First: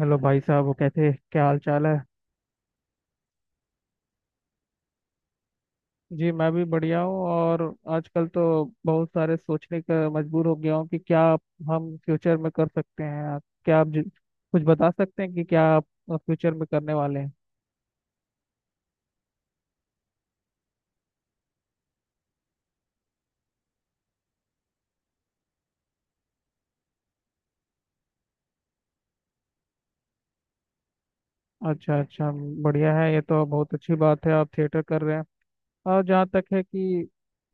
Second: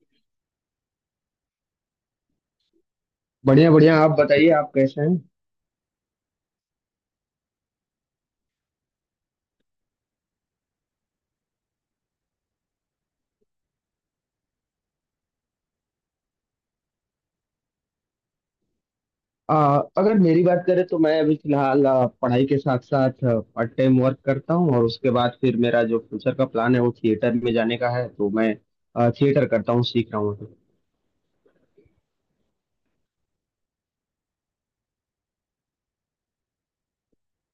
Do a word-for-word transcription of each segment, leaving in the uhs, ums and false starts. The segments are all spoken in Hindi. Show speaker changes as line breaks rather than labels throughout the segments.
हेलो भाई साहब, वो कैसे, क्या हाल चाल है।
बढ़िया बढ़िया। आप बताइए, आप कैसे हैं?
जी मैं भी बढ़िया हूँ। और आजकल तो बहुत सारे सोचने का मजबूर हो गया हूँ कि क्या हम फ्यूचर में कर सकते हैं। क्या आप जि- कुछ बता सकते हैं कि क्या आप फ्यूचर में करने वाले हैं?
आ, अगर मेरी बात करें तो मैं अभी फिलहाल आ, पढ़ाई के साथ साथ पार्ट टाइम वर्क करता हूँ और उसके बाद फिर मेरा जो फ्यूचर का प्लान है वो थिएटर में जाने का है, तो मैं आ, थिएटर करता हूँ, सीख रहा हूँ अभी।
अच्छा अच्छा, बढ़िया है, ये तो बहुत अच्छी बात है आप थिएटर कर रहे हैं। और जहाँ तक है कि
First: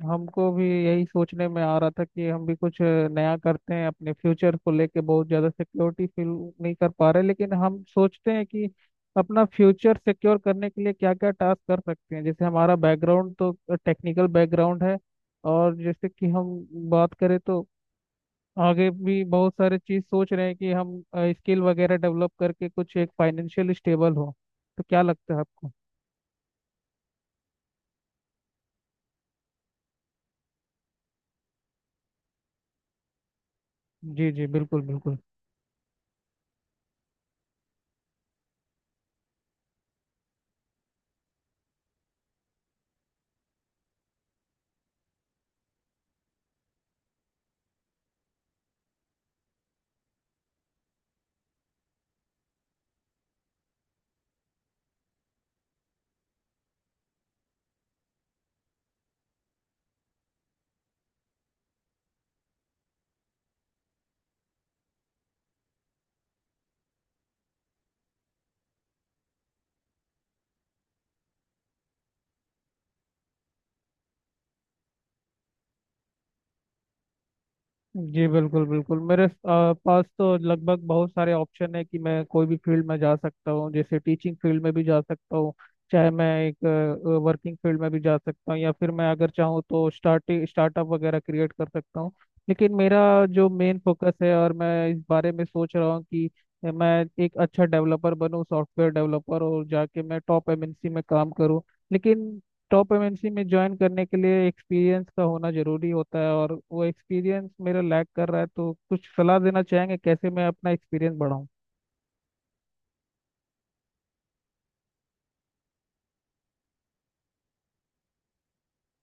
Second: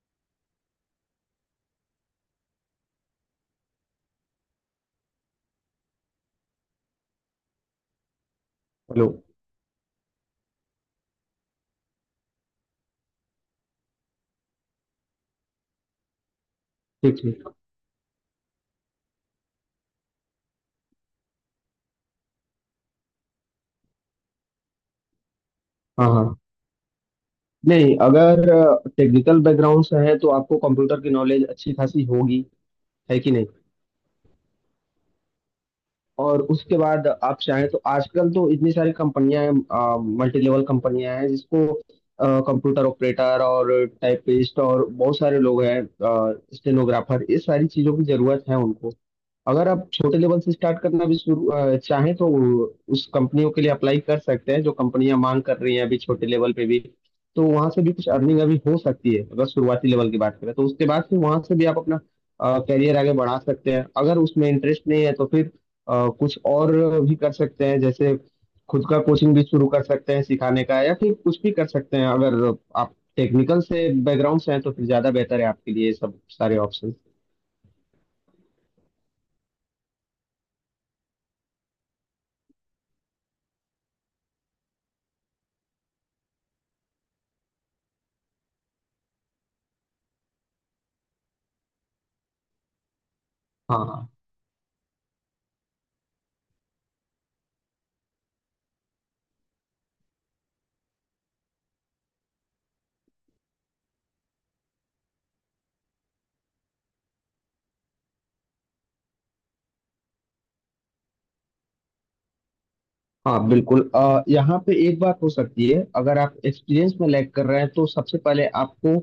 हमको भी यही सोचने में आ रहा था कि हम भी कुछ नया करते हैं अपने फ्यूचर को लेके, बहुत ज़्यादा सिक्योरिटी फील नहीं कर पा रहे, लेकिन हम सोचते हैं कि
हेलो।
अपना फ्यूचर सिक्योर करने के लिए क्या क्या टास्क कर सकते हैं। जैसे हमारा बैकग्राउंड तो टेक्निकल बैकग्राउंड है, और जैसे कि हम बात
ठीक
करें
ठीक।
तो आगे भी बहुत सारे चीज़ सोच रहे हैं कि हम स्किल वगैरह डेवलप करके कुछ एक फाइनेंशियल स्टेबल हो। तो क्या लगता है आपको?
हाँ हाँ। नहीं, अगर टेक्निकल बैकग्राउंड से है तो आपको कंप्यूटर की नॉलेज अच्छी खासी होगी। है कि नहीं?
जी जी बिल्कुल बिल्कुल।
और उसके बाद आप चाहें तो आजकल तो इतनी सारी कंपनियां हैं, मल्टी लेवल कंपनियां हैं, जिसको कंप्यूटर ऑपरेटर और टाइपिस्ट और बहुत सारे लोग हैं, स्टेनोग्राफर, ये सारी चीजों की जरूरत है उनको। अगर आप छोटे लेवल से स्टार्ट करना भी शुरू अ, चाहें तो उस कंपनियों के लिए अप्लाई कर सकते हैं, जो कंपनियां मांग कर रही हैं अभी छोटे लेवल पे भी। तो वहां से भी कुछ अर्निंग अभी हो सकती है, अगर शुरुआती लेवल की बात करें तो। उसके बाद फिर वहां से भी आप अपना करियर आगे बढ़ा सकते हैं। अगर उसमें इंटरेस्ट नहीं है तो फिर अ, कुछ और भी कर सकते हैं। जैसे खुद का कोचिंग भी शुरू कर सकते हैं सिखाने का, या फिर कुछ भी कर सकते हैं। अगर आप टेक्निकल से बैकग्राउंड से हैं तो फिर ज़्यादा बेहतर है आपके लिए ये सब सारे ऑप्शन।
जी बिल्कुल बिल्कुल, मेरे आ, पास तो लगभग बहुत सारे ऑप्शन है कि मैं कोई भी फील्ड में जा सकता हूँ, जैसे टीचिंग फील्ड में भी जा सकता हूँ, चाहे मैं एक वर्किंग फील्ड में भी जा सकता हूँ, या फिर मैं अगर चाहूँ तो स्टार्ट स्टार्टअप वगैरह क्रिएट कर सकता हूँ। लेकिन मेरा जो मेन
हाँ हाँ।
फोकस है और मैं इस बारे में सोच रहा हूँ कि मैं एक अच्छा डेवलपर बनूँ, सॉफ्टवेयर डेवलपर, और जाके मैं टॉप एम एन सी में काम करूँ। लेकिन टॉप एम एन सी में ज्वाइन करने के लिए एक्सपीरियंस का होना जरूरी होता है, और वो एक्सपीरियंस मेरा लैक कर रहा है, तो कुछ सलाह देना चाहेंगे कैसे मैं अपना एक्सपीरियंस बढ़ाऊं।
हाँ, बिल्कुल। अ, यहाँ पे एक बात हो सकती है। अगर आप एक्सपीरियंस में लैग कर रहे हैं तो सबसे पहले आपको,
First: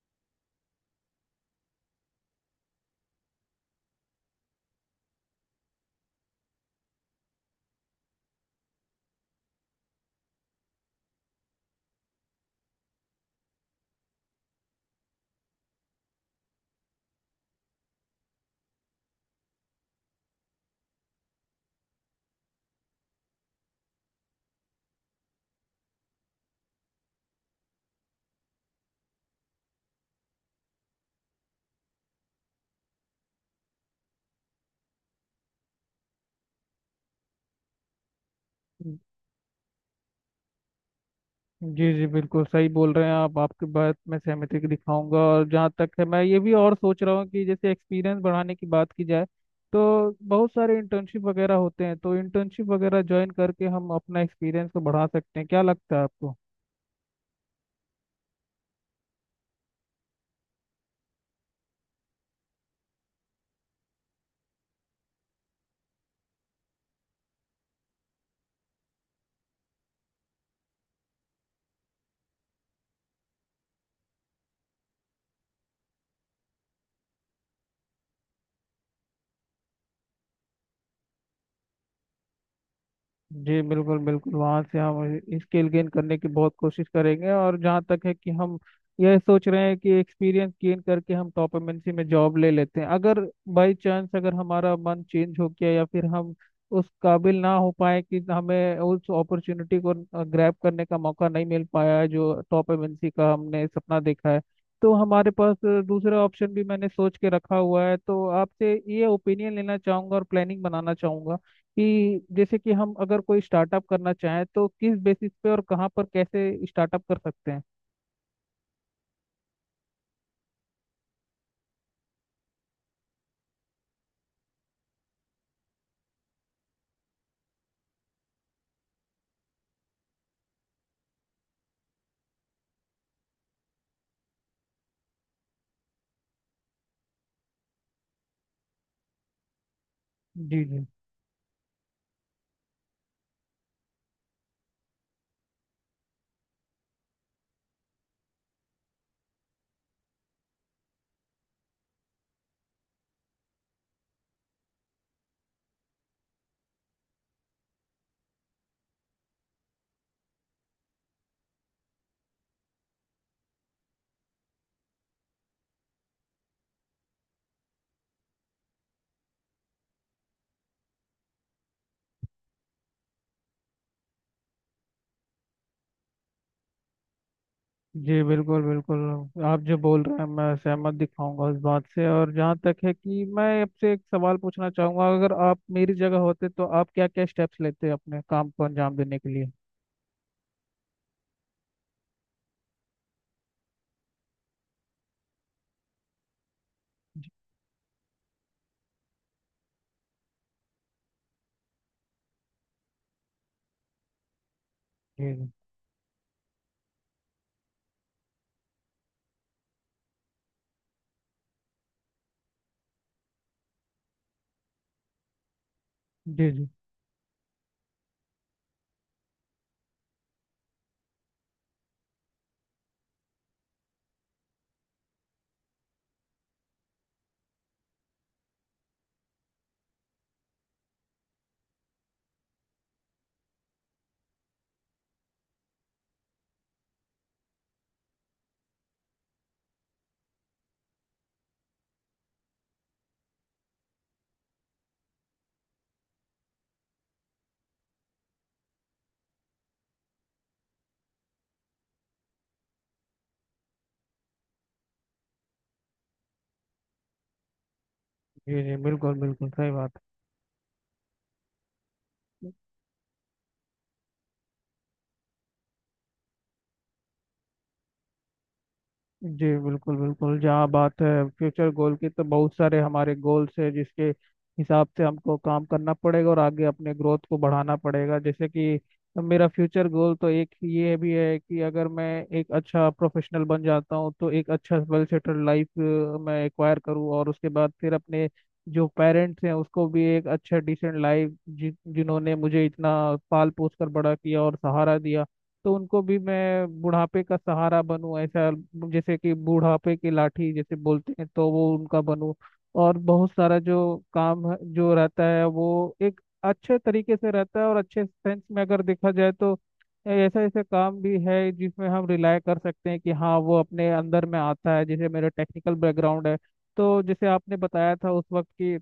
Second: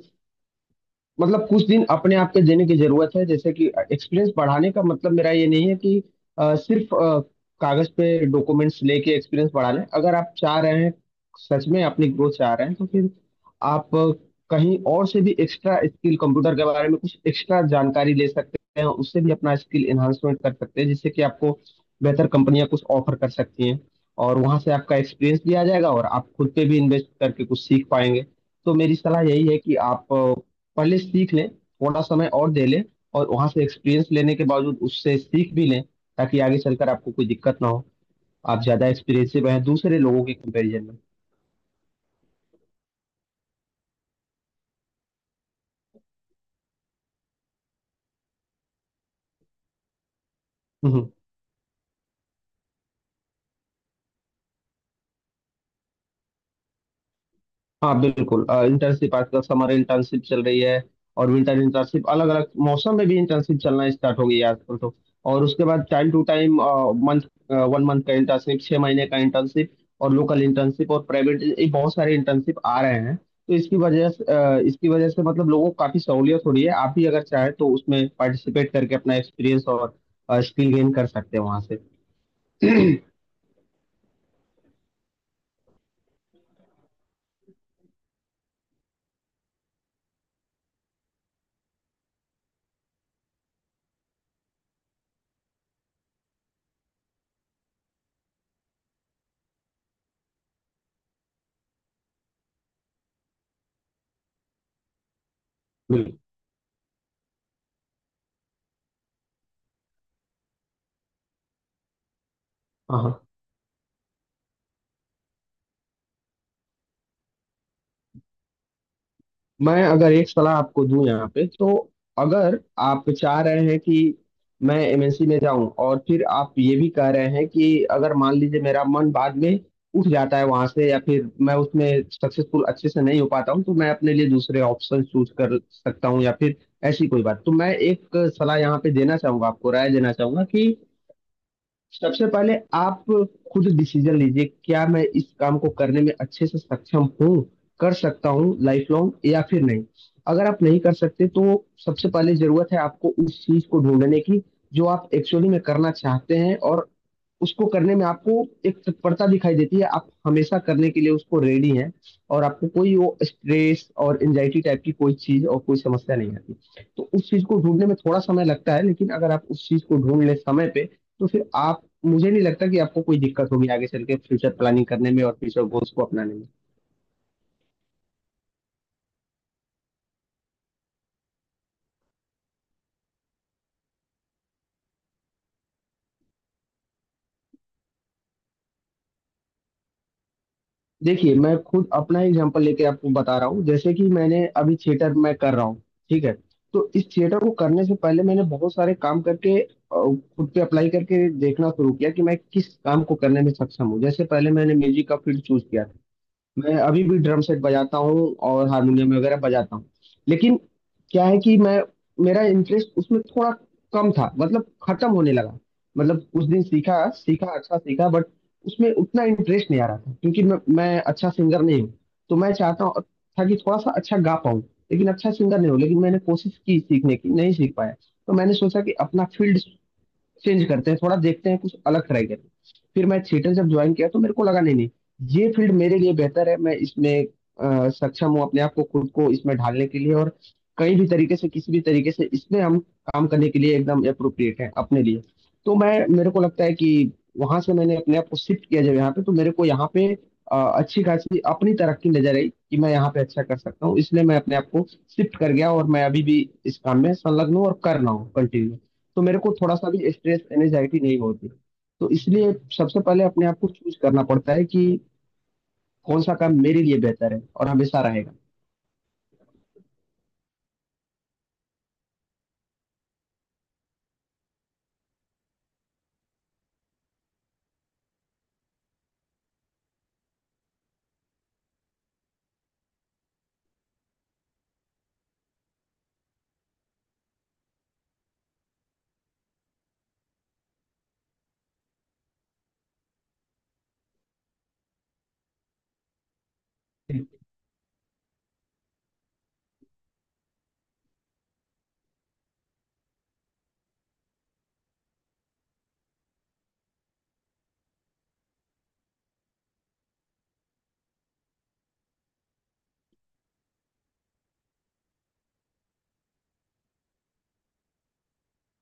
मतलब, कुछ दिन अपने आप के देने की जरूरत है। जैसे कि एक्सपीरियंस बढ़ाने का मतलब मेरा ये नहीं है कि अ, सिर्फ अ, कागज पे डॉक्यूमेंट्स लेके एक्सपीरियंस बढ़ा लें। अगर आप चाह रहे हैं, सच में अपनी ग्रोथ चाह रहे हैं, तो फिर आप अ, कहीं और से भी एक्स्ट्रा स्किल, कंप्यूटर के बारे में कुछ एक्स्ट्रा जानकारी ले सकते हैं। उससे भी अपना स्किल एनहांसमेंट कर सकते हैं, जिससे कि आपको बेहतर कंपनियां कुछ ऑफर कर सकती हैं। और वहां से आपका एक्सपीरियंस भी आ जाएगा और आप खुद पे भी इन्वेस्ट करके कुछ सीख पाएंगे। तो मेरी सलाह यही है कि आप पहले सीख लें, थोड़ा समय और दे लें, और वहां से एक्सपीरियंस लेने के बावजूद उससे सीख भी लें, ताकि आगे चलकर आपको कोई दिक्कत ना हो। आप ज्यादा एक्सपीरियंसिव हैं दूसरे लोगों के कंपैरिजन में।
जी जी बिल्कुल, सही बोल रहे हैं आप, आपकी बात मैं सहमति दिखाऊंगा। और जहाँ तक है, मैं ये भी और सोच रहा हूँ कि जैसे एक्सपीरियंस बढ़ाने की बात की जाए तो बहुत सारे
हम्म हम्म।
इंटर्नशिप वगैरह होते हैं, तो इंटर्नशिप वगैरह ज्वाइन करके हम अपना एक्सपीरियंस को बढ़ा सकते हैं, क्या लगता है आपको?
हाँ बिल्कुल। इंटर्नशिप आजकल, समर इंटर्नशिप चल रही है और विंटर इंटर्नशिप, अलग अलग मौसम में भी इंटर्नशिप चलना स्टार्ट हो गई है आजकल तो। और उसके बाद time to time, month, one month का इंटर्नशिप, छः महीने का इंटर्नशिप, और लोकल इंटर्नशिप और प्राइवेट, ये बहुत सारे इंटर्नशिप आ रहे हैं। तो इसकी वजह से अ, इसकी वजह से, मतलब, लोगों को काफ़ी सहूलियत हो रही है। आप भी अगर चाहें तो उसमें पार्टिसिपेट करके अपना एक्सपीरियंस और स्किल गेन कर सकते हैं वहाँ से।
जी बिल्कुल बिल्कुल, वहाँ से हम स्किल गेन करने की बहुत कोशिश करेंगे। और जहाँ तक है कि हम यह सोच रहे हैं कि एक्सपीरियंस गेन करके हम टॉप एम एन सी में जॉब ले लेते हैं। अगर बाई चांस अगर हमारा मन चेंज हो गया, या फिर हम उस काबिल ना हो पाए कि हमें उस अपॉर्चुनिटी को ग्रैब करने का मौका नहीं मिल पाया है जो टॉप एम एन सी का हमने सपना देखा है, तो हमारे पास दूसरा
बिल्कुल।
ऑप्शन भी मैंने सोच के रखा हुआ है, तो आपसे ये ओपिनियन लेना चाहूँगा और प्लानिंग बनाना चाहूँगा कि जैसे कि हम
हाँ
अगर
हाँ।
कोई स्टार्टअप करना चाहें तो किस बेसिस पे और कहाँ पर कैसे स्टार्टअप कर सकते हैं?
मैं अगर एक सलाह आपको दूं यहाँ पे, तो अगर आप चाह रहे हैं कि मैं एम एन सी में जाऊं, और फिर आप ये भी कह रहे हैं कि अगर मान लीजिए मेरा मन बाद में उठ जाता है वहां से, या फिर मैं उसमें सक्सेसफुल अच्छे से नहीं हो पाता हूं, तो मैं अपने लिए दूसरे ऑप्शन चूज कर सकता हूं, या फिर ऐसी कोई बात, तो मैं एक सलाह यहाँ पे देना चाहूंगा, आपको राय देना चाहूंगा,
जी
कि
जी।
सबसे पहले आप खुद डिसीजन लीजिए, क्या मैं इस काम को करने में अच्छे से सक्षम हूँ, कर सकता हूँ लाइफ लॉन्ग या फिर नहीं। अगर आप नहीं कर सकते तो सबसे पहले जरूरत है आपको उस चीज को ढूंढने की जो आप एक्चुअली में करना चाहते हैं, और उसको करने में आपको एक तत्परता दिखाई देती है, आप हमेशा करने के लिए उसको रेडी हैं, और आपको कोई वो स्ट्रेस और एंजाइटी टाइप की कोई चीज और कोई समस्या नहीं आती। तो उस चीज को ढूंढने में थोड़ा समय लगता है, लेकिन अगर आप उस चीज को ढूंढ लें समय पे, तो फिर आप, मुझे नहीं लगता कि आपको कोई दिक्कत होगी आगे चल के फ्यूचर प्लानिंग करने में और फ्यूचर गोल्स को अपनाने में।
जी बिल्कुल बिल्कुल, आप जो बोल रहे हैं मैं सहमत दिखाऊंगा उस बात से। और जहाँ तक है कि मैं आपसे एक सवाल पूछना चाहूंगा, अगर आप मेरी जगह होते तो आप क्या क्या स्टेप्स लेते अपने काम को अंजाम देने के लिए?
देखिए मैं खुद अपना एग्जांपल लेके आपको बता रहा हूँ, जैसे कि मैंने, अभी थिएटर मैं कर रहा हूँ, ठीक है? तो इस थिएटर को करने से पहले मैंने बहुत सारे काम करके, अ, खुद पे अप्लाई करके देखना शुरू किया कि मैं किस काम को करने में सक्षम हूँ। जैसे पहले मैंने म्यूजिक का
जी
फील्ड
जी,
चूज किया था। मैं अभी भी ड्रम सेट बजाता हूँ और हारमोनियम वगैरह बजाता हूँ। लेकिन क्या है कि मैं मेरा इंटरेस्ट उसमें थोड़ा कम था, मतलब खत्म होने लगा। मतलब कुछ
जी
दिन
जी,
सीखा, सीखा, अच्छा सीखा, बट उसमें उतना इंटरेस्ट नहीं आ रहा था, क्योंकि मैं मैं अच्छा सिंगर नहीं हूँ। तो मैं चाहता हूँ, था, कि थोड़ा सा अच्छा गा पाऊँ, लेकिन अच्छा सिंगर नहीं हूँ। लेकिन मैंने कोशिश की सीखने की, नहीं सीख पाया। तो मैंने सोचा कि अपना फील्ड चेंज करते हैं, थोड़ा देखते हैं, कुछ अलग ट्राई करते हैं। फिर मैं थिएटर जब ज्वाइन किया तो मेरे को लगा, नहीं नहीं, ये फील्ड मेरे लिए बेहतर है, मैं इसमें अ, सक्षम हूँ अपने आप को, खुद को, इसमें ढालने के लिए। और कहीं भी तरीके से, किसी भी तरीके से, इसमें हम काम करने के लिए एकदम अप्रोप्रिएट है अपने लिए। तो मैं मेरे को लगता है कि वहां से मैंने अपने आप को शिफ्ट किया जब यहाँ पे, तो मेरे को यहाँ पे अ, अच्छी खासी अपनी तरफ की नजर आई कि मैं यहाँ पे अच्छा कर सकता हूँ। इसलिए मैं अपने आप को शिफ्ट कर गया और मैं अभी भी इस काम में संलग्न हूँ और कर रहा हूँ
जी जी
कंटिन्यू।
बिल्कुल
तो मेरे
बिल्कुल
को
सही
थोड़ा सा
बात।
भी स्ट्रेस एनजाइटी नहीं होती। तो इसलिए सबसे पहले अपने आप को चूज करना पड़ता है कि कौन सा काम मेरे लिए बेहतर है और हमेशा रहेगा।
जी बिल्कुल बिल्कुल, जहाँ बात है फ्यूचर गोल की, तो बहुत सारे हमारे गोल्स है जिसके हिसाब से हमको काम करना पड़ेगा और आगे अपने ग्रोथ को बढ़ाना पड़ेगा। जैसे कि मेरा फ्यूचर गोल तो एक ये भी है कि अगर मैं एक अच्छा प्रोफेशनल बन जाता हूँ तो एक अच्छा वेल सेटल्ड लाइफ मैं एक्वायर करूँ, और उसके बाद फिर अपने जो पेरेंट्स हैं उसको भी एक अच्छा डिसेंट लाइफ, जि, जिन्होंने मुझे इतना पाल पोस कर बड़ा किया और सहारा दिया, तो उनको भी मैं बुढ़ापे का सहारा बनूं, ऐसा जैसे कि बुढ़ापे की लाठी जैसे बोलते हैं तो वो उनका बनूं। और बहुत सारा जो काम है- जो रहता है वो एक अच्छे तरीके से रहता है, और अच्छे सेंस में अगर देखा जाए तो ऐसा ऐसा काम भी है जिसमें हम रिलाय कर सकते हैं कि हाँ वो अपने अंदर में आता है, जैसे मेरा टेक्निकल बैकग्राउंड है। तो जैसे आपने बताया था उस वक्त की,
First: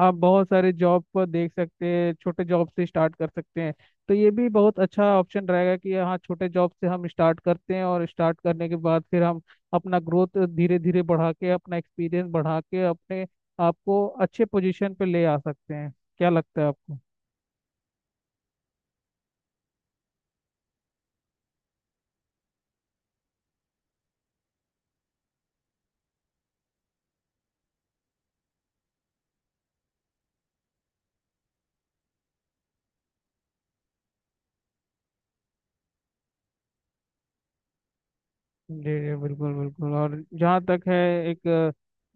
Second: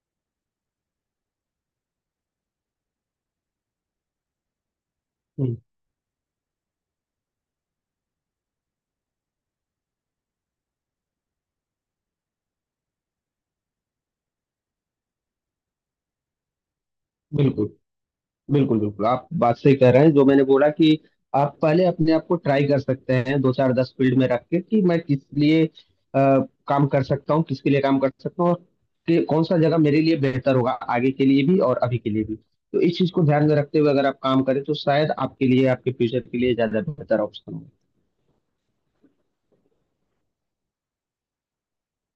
आप बहुत सारे जॉब को देख सकते हैं, छोटे जॉब से स्टार्ट कर सकते हैं, तो ये भी बहुत अच्छा ऑप्शन
हम्म,
रहेगा कि हाँ छोटे जॉब से हम स्टार्ट करते हैं, और स्टार्ट करने के बाद फिर हम अपना ग्रोथ धीरे धीरे बढ़ा के, अपना एक्सपीरियंस बढ़ा के, अपने आप को अच्छे पोजीशन पे ले आ सकते हैं। क्या लगता है आपको?
बिल्कुल, बिल्कुल, बिल्कुल, आप बात सही कह रहे हैं, जो मैंने बोला कि आप पहले अपने आप को ट्राई कर सकते हैं दो चार दस फील्ड में रख के, कि मैं किस लिए अ, काम कर सकता हूँ, किसके लिए काम कर सकता हूँ, और कि कौन सा जगह मेरे लिए बेहतर होगा, आगे के लिए भी और अभी के लिए भी। तो इस चीज को ध्यान में रखते हुए अगर आप काम करें तो शायद आपके लिए, आपके फ्यूचर के लिए ज्यादा बेहतर ऑप्शन।
जी जी बिल्कुल बिल्कुल। और जहाँ तक है, एक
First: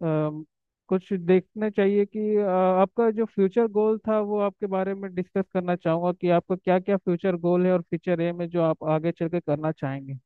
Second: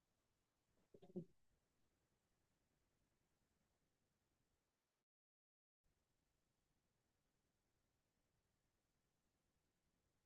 अ, अम, कुछ देखना चाहिए कि अ, आपका जो फ्यूचर गोल था वो आपके बारे में डिस्कस करना चाहूँगा कि आपका क्या क्या फ्यूचर गोल है और फ्यूचर एम है जो आप आगे चल के करना चाहेंगे।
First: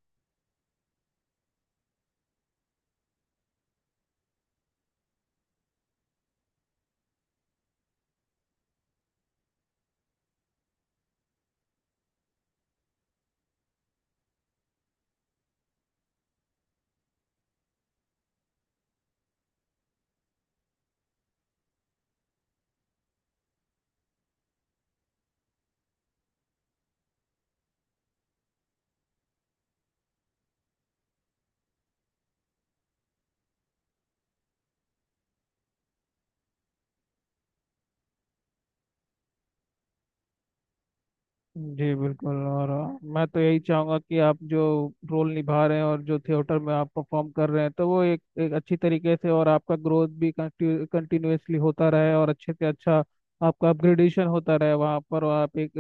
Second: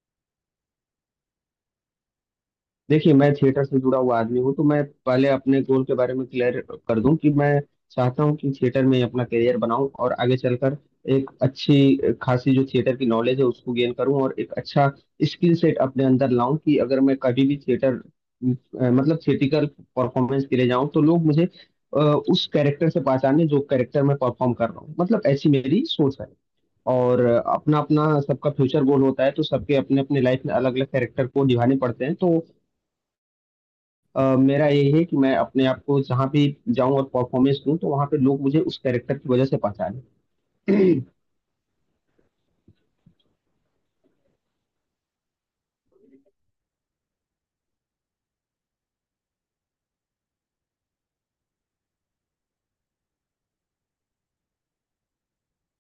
देखिए मैं थिएटर से जुड़ा हुआ आदमी हूँ, तो मैं पहले अपने गोल के बारे में क्लियर कर दूं कि मैं चाहता हूँ कि थिएटर में ही अपना करियर बनाऊं, और आगे चलकर एक अच्छी खासी जो थिएटर की नॉलेज है उसको गेन करूं और एक अच्छा स्किल सेट अपने अंदर लाऊं, कि अगर मैं कभी भी थिएटर अ, मतलब थिएटिकल परफॉर्मेंस के लिए जाऊं तो लोग मुझे अ, उस कैरेक्टर से पहचाने, जो कैरेक्टर मैं परफॉर्म कर रहा हूँ। मतलब ऐसी मेरी सोच है। और अपना अपना सबका फ्यूचर गोल होता है, तो सबके अपने अपने लाइफ में अलग अलग कैरेक्टर को निभाने पड़ते हैं। तो अ, मेरा यही है कि मैं अपने आप को जहाँ भी जाऊँ और परफॉर्मेंस दूँ, तो वहाँ पे लोग मुझे उस कैरेक्टर की वजह से पहचाने।
जी बिल्कुल। और अ, मैं तो यही चाहूंगा कि आप जो रोल निभा रहे हैं और जो थिएटर में आप परफॉर्म कर रहे हैं तो वो एक एक अच्छी तरीके से, और आपका ग्रोथ भी कंटिन्यूअसली होता रहे और अच्छे से अच्छा आपका अपग्रेडेशन होता रहे वहाँ पर, और आप एक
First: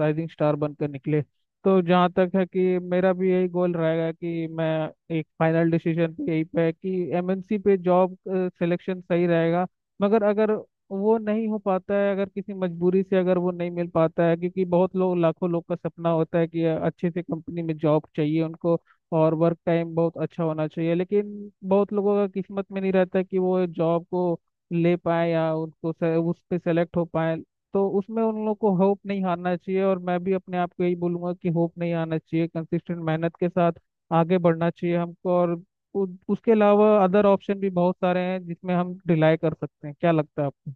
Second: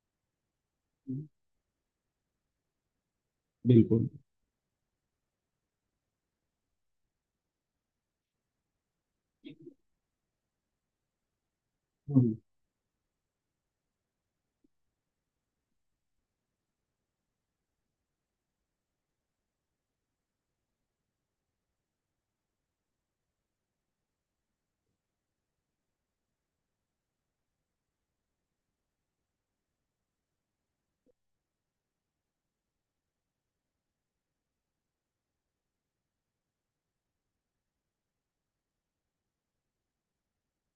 राइजिंग स्टार बनकर निकले। तो जहाँ तक है कि मेरा भी यही गोल
बिल्कुल,
रहेगा कि मैं एक फाइनल डिसीजन पे यही पे है कि एम एन सी पे जॉब सिलेक्शन सही रहेगा। मगर अगर वो नहीं हो पाता है, अगर किसी मजबूरी से अगर वो नहीं मिल पाता है, क्योंकि बहुत लोग, लाखों लोग का सपना होता है कि अच्छे से कंपनी में जॉब चाहिए उनको, और वर्क टाइम बहुत अच्छा होना चाहिए, लेकिन बहुत लोगों का किस्मत में नहीं रहता कि वो जॉब को ले पाए या उनको से, उस पे सेलेक्ट हो पाए। तो उसमें उन लोगों को होप नहीं हारना चाहिए, और मैं भी अपने आप को यही बोलूंगा कि होप नहीं हारना चाहिए, कंसिस्टेंट मेहनत के साथ आगे बढ़ना चाहिए हमको। और उ- उसके अलावा अदर ऑप्शन भी बहुत सारे हैं जिसमें हम रिलाई कर सकते हैं, क्या लगता है आपको?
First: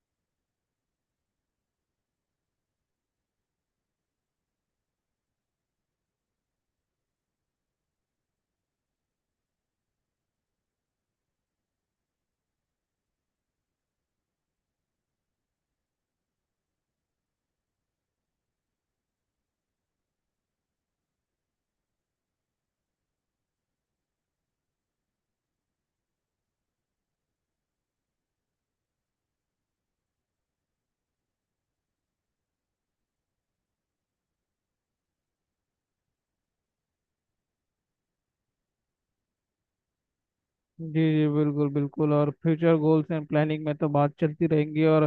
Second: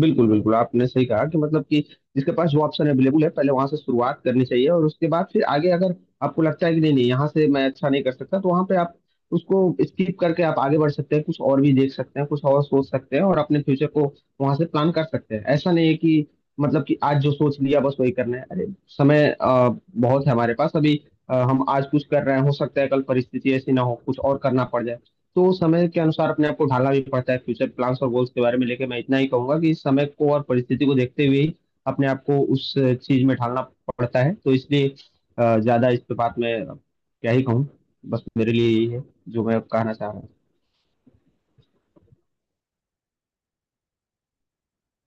बिल्कुल, बिल्कुल, आपने सही कहा कि, मतलब कि, जिसके पास जो ऑप्शन अवेलेबल है पहले वहां से शुरुआत करनी चाहिए, और उसके बाद फिर आगे अगर आपको लगता है कि नहीं नहीं, यहाँ से मैं अच्छा नहीं कर सकता, तो वहां पे आप उसको स्किप करके आप आगे बढ़ सकते हैं, कुछ और भी देख सकते हैं, कुछ और सोच सकते हैं और अपने फ्यूचर को वहां से प्लान कर सकते हैं। ऐसा नहीं है कि, मतलब कि, आज जो सोच लिया बस वही करना है। अरे समय अ, बहुत है हमारे पास अभी। अ, हम आज कुछ कर रहे हैं, हो सकता है कल परिस्थिति ऐसी ना हो, कुछ और करना पड़ जाए। तो समय के अनुसार अपने आप को ढालना भी पड़ता है। फ्यूचर प्लान्स और गोल्स के बारे में लेके मैं इतना ही कहूंगा कि इस समय को और परिस्थिति को देखते हुए ही अपने आप को उस चीज में ढालना पड़ता है। तो इसलिए अ, ज्यादा इस पे बात में क्या ही कहूँ, बस मेरे लिए यही है जो मैं कहना चाह रहा हूँ।
जी जी बिल्कुल बिल्कुल, और फ्यूचर गोल्स एंड प्लानिंग में तो बात चलती रहेंगी, और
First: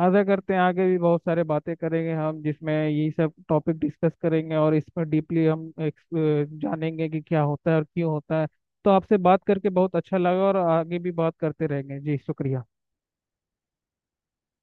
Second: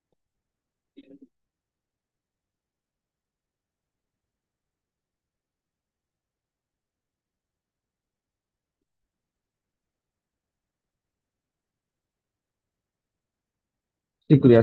आशा करते हैं आगे भी बहुत सारे बातें करेंगे हम जिसमें यही सब टॉपिक डिस्कस करेंगे और इस पर डीपली हम एक्स- जानेंगे कि क्या होता है और क्यों होता है। तो आपसे बात करके बहुत अच्छा लगा, और आगे भी बात करते रहेंगे जी, शुक्रिया।
शुक्रिया।